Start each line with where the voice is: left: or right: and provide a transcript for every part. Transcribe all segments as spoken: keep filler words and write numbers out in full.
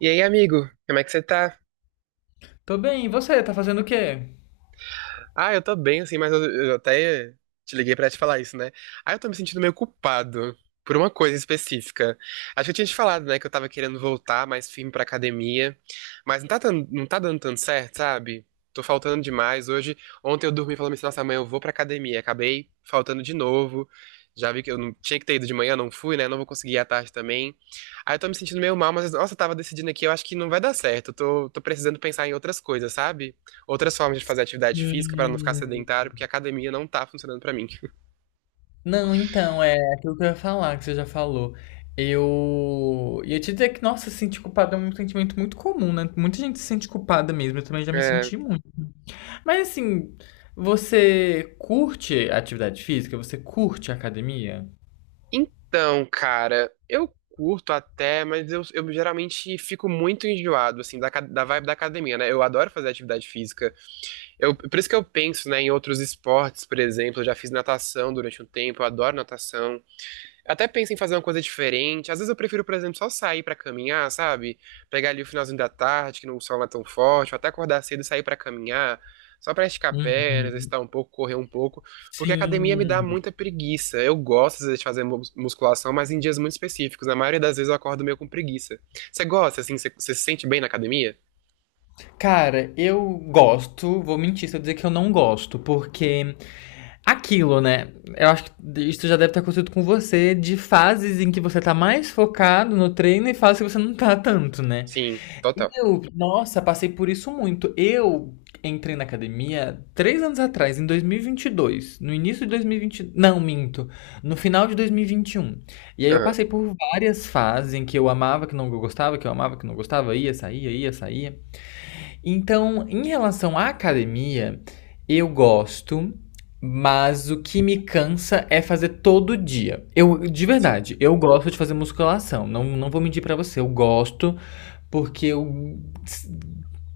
right: E aí, amigo, como é que você tá?
left: Tô bem, e você? Tá fazendo o quê?
right: Ah, eu tô bem, assim, mas eu, eu até te liguei pra te falar isso, né? Ah, eu tô me sentindo meio culpado por uma coisa específica. Acho que eu tinha te falado, né, que eu tava querendo voltar mais firme pra academia, mas não tá, tan- não tá dando tanto certo, sabe? Tô faltando demais. Hoje, ontem eu dormi falando assim, nossa, amanhã eu vou pra academia. Acabei faltando de novo. Já vi que eu não tinha que ter ido de manhã, não fui, né? Não vou conseguir ir à tarde também. Aí eu tô me sentindo meio mal, mas nossa, eu tava decidindo aqui, eu acho que não vai dar certo. Eu tô, tô precisando pensar em outras coisas, sabe? Outras formas de fazer atividade física para não ficar
left: Hum,
right: sedentário, porque a academia não tá funcionando para mim.
left: Não, então, é aquilo que eu ia falar, que você já falou. Eu ia te dizer que, nossa, se sentir culpada é um sentimento muito comum, né? Muita gente se sente culpada mesmo, eu também já me
right: É,
left: senti muito. Mas assim, você curte atividade física? Você curte academia?
right: então, cara, eu curto até, mas eu, eu geralmente fico muito enjoado, assim, da, ca- da vibe da academia, né? Eu adoro fazer atividade física. Eu, por isso que eu penso, né, em outros esportes, por exemplo. Eu já fiz natação durante um tempo, eu adoro natação. Até penso em fazer uma coisa diferente. Às vezes eu prefiro, por exemplo, só sair pra caminhar, sabe? Pegar ali o finalzinho da tarde, que não, o sol não é tão forte, ou até acordar cedo e sair pra caminhar, só pra esticar a perna,
left: Uhum.
right: exercitar um pouco, correr um pouco, porque a academia me dá
left: Sim.
right: muita preguiça. Eu gosto, às vezes, de fazer mus- musculação, mas em dias muito específicos. Na maioria das vezes eu acordo meio com preguiça. Você gosta, assim? Você, você se sente bem na academia?
left: Cara, eu gosto, vou mentir se eu dizer que eu não gosto, porque aquilo, né? Eu acho que isso já deve ter acontecido com você, de fases em que você tá mais focado no treino e fases que você não tá tanto, né?
right: Sim, total.
left: Eu, nossa, passei por isso muito. Eu entrei na academia três anos atrás, em dois mil e vinte e dois. No início de dois mil e vinte. Não, minto. No final de dois mil e vinte e um. E vinte e um. E aí eu
right: Aham.
left: passei por várias fases em que eu amava, que não gostava, que eu amava, que não gostava, ia, saía, ia, saía. Então, em relação à academia, eu gosto, mas o que me cansa é fazer todo dia. Eu, de
right: Sim,
left: verdade, eu gosto de fazer musculação. Não, não vou mentir pra você, eu gosto porque eu s-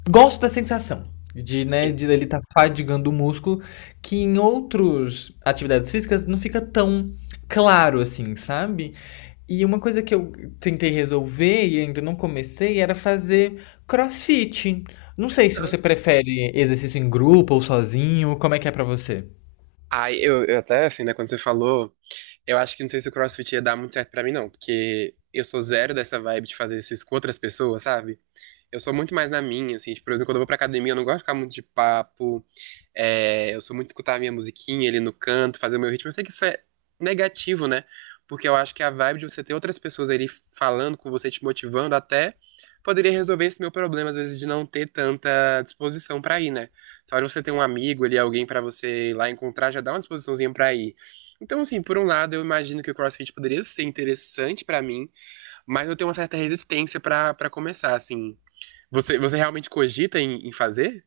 left: gosto da sensação de, né,
right: sim.
left: de ele estar fadigando o músculo, que em outras atividades físicas não fica tão claro assim, sabe? E uma coisa que eu tentei resolver e ainda não comecei era fazer CrossFit. Não sei se
right: Aham.
left: você prefere exercício em grupo ou sozinho, como é que é pra você?
right: Ai, eu, eu até, assim, né, quando você falou. Eu acho que não sei se o CrossFit ia dar muito certo pra mim, não, porque eu sou zero dessa vibe de fazer isso com outras pessoas, sabe? Eu sou muito mais na minha, assim, tipo, por exemplo, quando eu vou pra academia, eu não gosto de ficar muito de papo. É, eu sou muito de escutar a minha musiquinha ali no canto, fazer o meu ritmo. Eu sei que isso é negativo, né? Porque eu acho que a vibe de você ter outras pessoas ali falando com você, te motivando, até poderia resolver esse meu problema, às vezes, de não ter tanta disposição pra ir, né? Só de você ter um amigo ali, alguém pra você ir lá encontrar, já dá uma disposiçãozinha pra ir. Então, assim, por um lado, eu imagino que o CrossFit poderia ser interessante pra mim, mas eu tenho uma certa resistência pra para começar, assim. Você, você realmente cogita em, em fazer?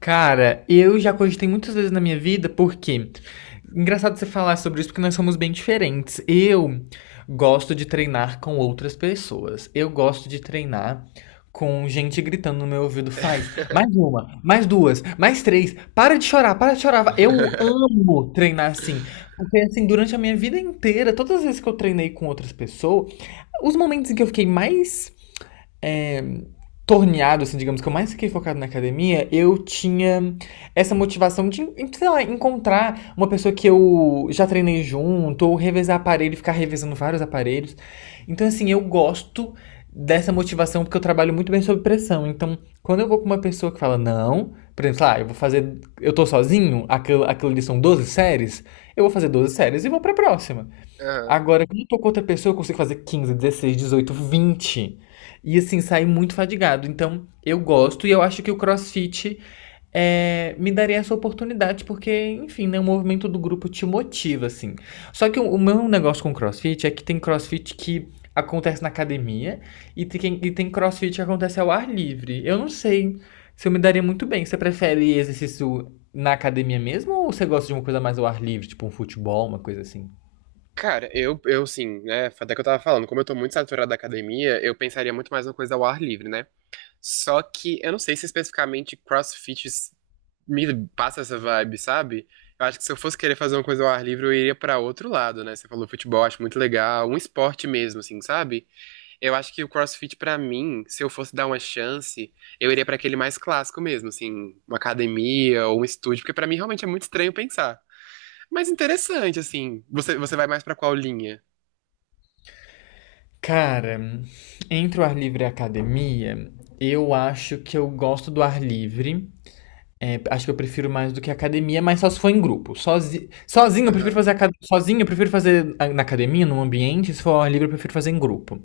left: Cara, eu já cogitei muitas vezes na minha vida, porque engraçado você falar sobre isso porque nós somos bem diferentes. Eu gosto de treinar com outras pessoas. Eu gosto de treinar com gente gritando no meu ouvido, faz mais uma, mais duas, mais três, para de chorar, para de chorar. Eu amo treinar assim, porque assim, durante a minha vida inteira, todas as vezes que eu treinei com outras pessoas, os momentos em que eu fiquei mais torneado, assim, digamos, que eu mais fiquei focado na academia, eu tinha essa motivação de, sei lá, encontrar uma pessoa que eu já treinei junto, ou revezar aparelho, ficar revezando vários aparelhos. Então, assim, eu gosto dessa motivação porque eu trabalho muito bem sob pressão. Então, quando eu vou com uma pessoa que fala, não, por exemplo, lá, eu vou fazer, eu tô sozinho, aquilo, aquilo ali são doze séries, eu vou fazer doze séries e vou pra próxima.
right: Aham.
left: Agora, quando eu tô com outra pessoa, eu consigo fazer quinze, dezesseis, dezoito, vinte. E assim, sair muito fadigado. Então, eu gosto e eu acho que o CrossFit é, me daria essa oportunidade, porque, enfim, né, o movimento do grupo te motiva, assim. Só que o, o meu negócio com CrossFit é que tem CrossFit que acontece na academia e tem, e tem CrossFit que acontece ao ar livre. Eu não sei se eu me daria muito bem. Você prefere exercício na academia mesmo ou você gosta de uma coisa mais ao ar livre, tipo um futebol, uma coisa assim?
right: Cara, eu, eu assim, né? Até que eu tava falando, como eu tô muito saturado da academia, eu pensaria muito mais uma coisa ao ar livre, né? Só que eu não sei se especificamente CrossFit s- me passa essa vibe, sabe? Eu acho que se eu fosse querer fazer uma coisa ao ar livre, eu iria pra outro lado, né? Você falou futebol, acho muito legal, um esporte mesmo, assim, sabe? Eu acho que o CrossFit, pra mim, se eu fosse dar uma chance, eu iria pra aquele mais clássico mesmo, assim, uma academia ou um estúdio, porque pra mim realmente é muito estranho pensar. Mas interessante, assim. Você, você vai mais pra qual linha?
left: Cara, entre o ar livre e a academia, eu acho que eu gosto do ar livre. É, acho que eu prefiro mais do que a academia, mas só se for em grupo. Sozi... Sozinho, eu prefiro
right: Aham,
left: fazer aca- sozinho, eu prefiro fazer a- na academia, num ambiente. Se for ao ar livre, eu prefiro fazer em grupo.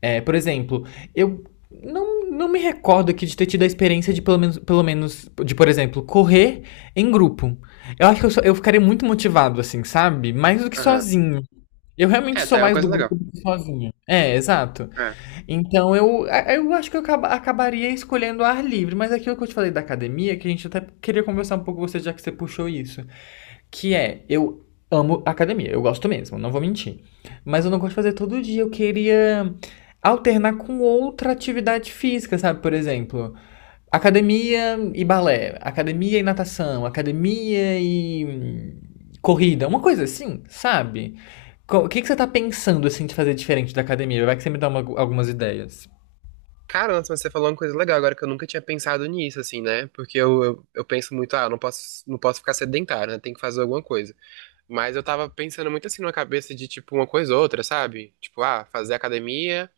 left: É, por exemplo, eu não, não me recordo aqui de ter tido a experiência de pelo menos, pelo menos de, por exemplo, correr em grupo. Eu acho que eu, sou- eu ficaria muito motivado, assim, sabe? Mais do que
right: aham.
left: sozinho. Eu realmente
right: É,
left: sou
right: tá, é uma
left: mais do
right: coisa
left: grupo
right: legal.
left: do que sozinho. É, exato.
right: É.
left: Então eu, a- eu acho que eu acaba- acabaria escolhendo o ar livre, mas aquilo que eu te falei da academia, que a gente até queria conversar um pouco com você, já que você puxou isso, que é, eu amo academia, eu gosto mesmo, não vou mentir. Mas eu não gosto de fazer todo dia, eu queria alternar com outra atividade física, sabe? Por exemplo, academia e balé, academia e natação, academia e corrida, uma coisa assim, sabe? O que, que você tá pensando assim de fazer diferente da academia? Vai que você me dá uma- algumas ideias.
right: Cara, nossa, mas você falou uma coisa legal agora que eu nunca tinha pensado nisso, assim, né? Porque eu, eu, eu penso muito, ah, eu não posso, não posso ficar sedentário, né? Tem que fazer alguma coisa. Mas eu tava pensando muito assim na cabeça de, tipo, uma coisa ou outra, sabe? Tipo, ah, fazer academia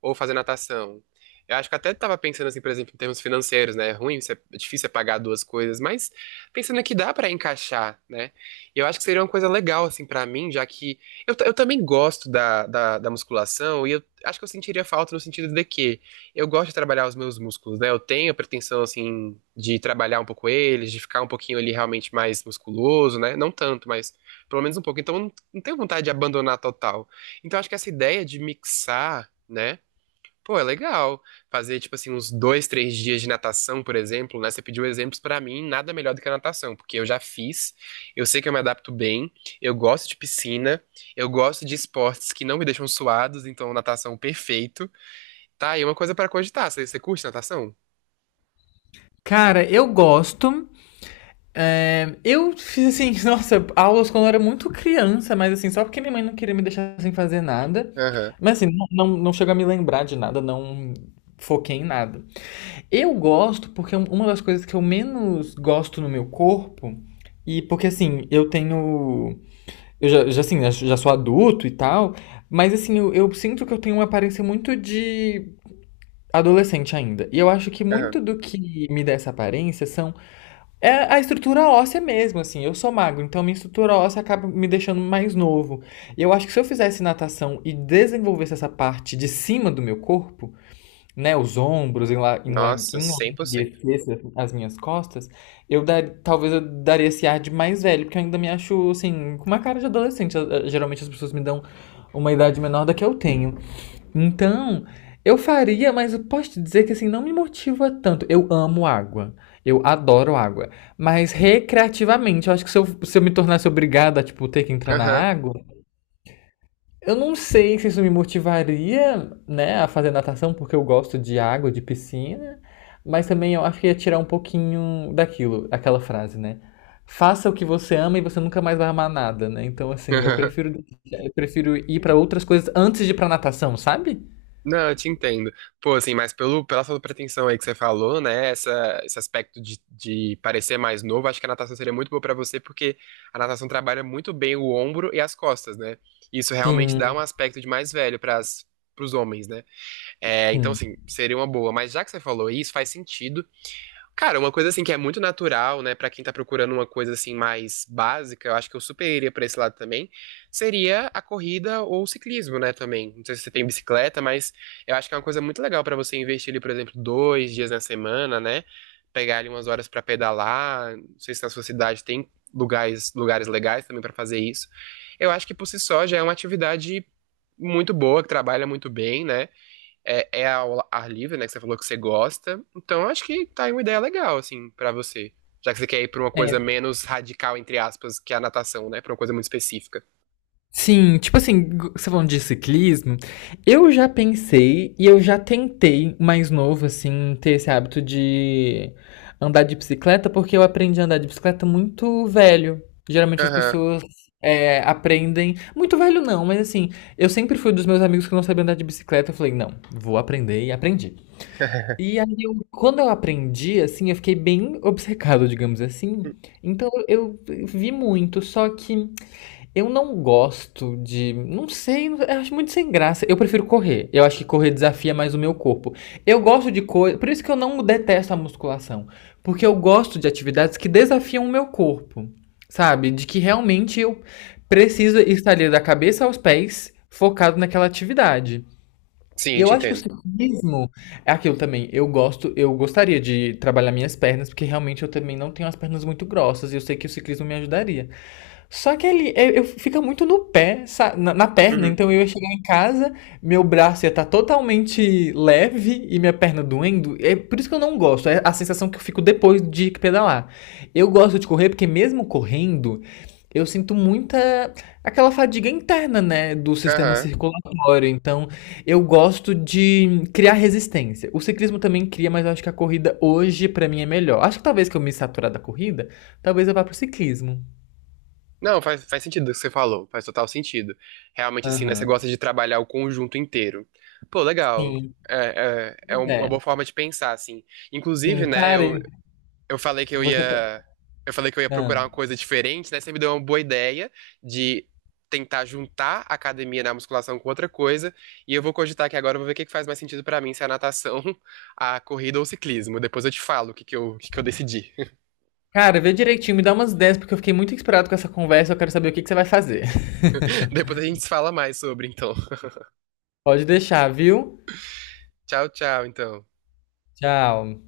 right: ou fazer natação. Eu acho que até tava pensando assim, por exemplo, em termos financeiros, né? É ruim, você- é difícil é pagar duas coisas, mas pensando que dá para encaixar, né? E eu acho que seria uma coisa legal assim para mim, já que eu, t- eu também gosto da, da, da musculação e eu acho que eu sentiria falta no sentido de que eu gosto de trabalhar os meus músculos, né? Eu tenho a pretensão assim de trabalhar um pouco eles, de ficar um pouquinho ali realmente mais musculoso, né? Não tanto, mas pelo menos um pouco. Então eu não, não tenho vontade de abandonar total. Então eu acho que essa ideia de mixar, né? Pô, é legal. Fazer, tipo assim, uns dois, três dias de natação, por exemplo, né? Você pediu exemplos pra mim, nada melhor do que a natação, porque eu já fiz, eu sei que eu me adapto bem, eu gosto de piscina, eu gosto de esportes que não me deixam suados, então natação perfeito. Tá aí uma coisa pra cogitar. Você, você curte natação?
left: Cara, eu gosto. É, eu fiz assim, nossa, aulas quando eu era muito criança, mas assim, só porque minha mãe não queria me deixar sem fazer nada.
right: Aham,
left: Mas assim, não, não, não chego a me lembrar de nada, não foquei em nada. Eu gosto porque é um- uma das coisas que eu menos gosto no meu corpo, e porque assim, eu tenho. Eu já, já, assim, já, já sou adulto e tal, mas assim, eu, eu sinto que eu tenho uma aparência muito de adolescente ainda. E eu acho que
right: aham.
left: muito do que me dá essa aparência são é a estrutura óssea mesmo, assim. Eu sou magro, então minha estrutura óssea acaba me deixando mais novo. E eu acho que se eu fizesse natação e desenvolvesse essa parte de cima do meu corpo, né, os ombros, enla- enla-
right: Nossa, cem por cento.
left: enlarguecesse as as minhas costas, eu dar, talvez eu daria esse ar de mais velho, porque eu ainda me acho, assim, com uma cara de adolescente. Eh, eh, Geralmente as pessoas me dão uma idade menor da que eu tenho. Então, eu faria, mas eu posso te dizer que assim não me motiva tanto. Eu amo água. Eu adoro água. Mas recreativamente, eu acho que se eu, se eu me tornasse obrigada a, tipo, ter que entrar na
right: Aham.
left: água, eu não sei se isso me motivaria, né, a fazer natação, porque eu gosto de água, de piscina. Mas também eu acho que ia tirar um pouquinho daquilo, aquela frase, né? Faça o que você ama e você nunca mais vai amar nada, né? Então, assim, eu prefiro, eu prefiro ir pra outras coisas antes de ir pra natação, sabe?
right: Não, eu te entendo. Pô, assim, mas pelo, pela sua pretensão aí que você falou, né? Essa, esse aspecto de, de parecer mais novo, acho que a natação seria muito boa pra você, porque a natação trabalha muito bem o ombro e as costas, né? Isso realmente dá
left: Sim.
right: um aspecto de mais velho para os homens, né? É, então,
left: Hum.
right: assim, seria uma boa. Mas já que você falou isso, faz sentido. Cara, uma coisa assim que é muito natural, né, pra quem tá procurando uma coisa assim mais básica, eu acho que eu super iria pra esse lado também, seria a corrida ou o ciclismo, né, também. Não sei se você tem bicicleta, mas eu acho que é uma coisa muito legal pra você investir ali, por exemplo, dois dias na semana, né, pegar ali umas horas pra pedalar. Não sei se na sua cidade tem lugares, lugares legais também pra fazer isso. Eu acho que por si só já é uma atividade muito boa, que trabalha muito bem, né? É, é ao ar livre, né? Que você falou que você gosta. Então, acho que tá aí uma ideia legal, assim, pra você. Já que você quer ir pra uma coisa
left: É,
right: menos radical, entre aspas, que a natação, né? Pra uma coisa muito específica.
left: sim, tipo assim, g- você falando de ciclismo, eu já pensei e eu já tentei, mais novo, assim, ter esse hábito de andar de bicicleta, porque eu aprendi a andar de bicicleta muito velho. Geralmente as
right: Aham.
left: pessoas é, aprendem. Muito velho não, mas assim, eu sempre fui dos meus amigos que não sabiam andar de bicicleta. Eu falei, não, vou aprender e aprendi. E aí, eu- quando eu aprendi, assim, eu fiquei bem obcecado, digamos assim. Então eu vi muito, só que. Eu não gosto de. Não sei, eu acho muito sem graça. Eu prefiro correr. Eu acho que correr desafia mais o meu corpo. Eu gosto de coisa. Por isso que eu não detesto a musculação. Porque eu gosto de atividades que desafiam o meu corpo. Sabe? De que realmente eu preciso estar ali da cabeça aos pés focado naquela atividade. E
right: Sim,
left: eu
right: te
left: acho que o
right: entendo.
left: ciclismo é aquilo também. Eu gosto, eu gostaria de trabalhar minhas pernas, porque realmente eu também não tenho as pernas muito grossas e eu sei que o ciclismo me ajudaria. Só que ele eu, eu fica muito no pé, sa- na, na perna.
right: Uhum.
left: Então eu ia chegar em casa, meu braço ia estar totalmente leve e minha perna doendo. É por isso que eu não gosto. É a sensação que eu fico depois de pedalar. Eu gosto de correr porque mesmo correndo, eu sinto muita aquela fadiga interna, né, do sistema
right: Aham.
left: circulatório. Então eu gosto de criar resistência. O ciclismo também cria, mas eu acho que a corrida hoje pra mim é melhor. Acho que talvez que eu me saturar da corrida, talvez eu vá pro ciclismo.
right: Não, faz, faz sentido o que você falou. Faz total sentido. Realmente, assim, né? Você
left: Aham.
right: gosta de trabalhar o conjunto inteiro. Pô, legal.
left: Sim,
right: É, é, é
left: pois
right: um, uma
left: é.
right: boa forma de pensar, assim. Inclusive,
left: Sim,
right: né?
left: cara,
right: Eu,
left: e
right: eu falei que eu
left: você. tá-
right: ia, eu falei que eu ia procurar uma
left: Ah.
right: coisa diferente, né? Você me deu uma boa ideia de tentar juntar a academia na musculação com outra coisa, e eu vou cogitar aqui agora, eu vou ver o que que faz mais sentido pra mim, se é a natação, a corrida ou o ciclismo. Depois eu te falo o que que eu, o que que eu decidi.
left: Cara, vê direitinho, me dá umas ideias, porque eu fiquei muito inspirado com essa conversa. Eu quero saber o que que você vai fazer.
right: Depois a gente se fala mais sobre, então.
left: Pode deixar, viu?
right: Tchau, tchau, então.
left: Tchau.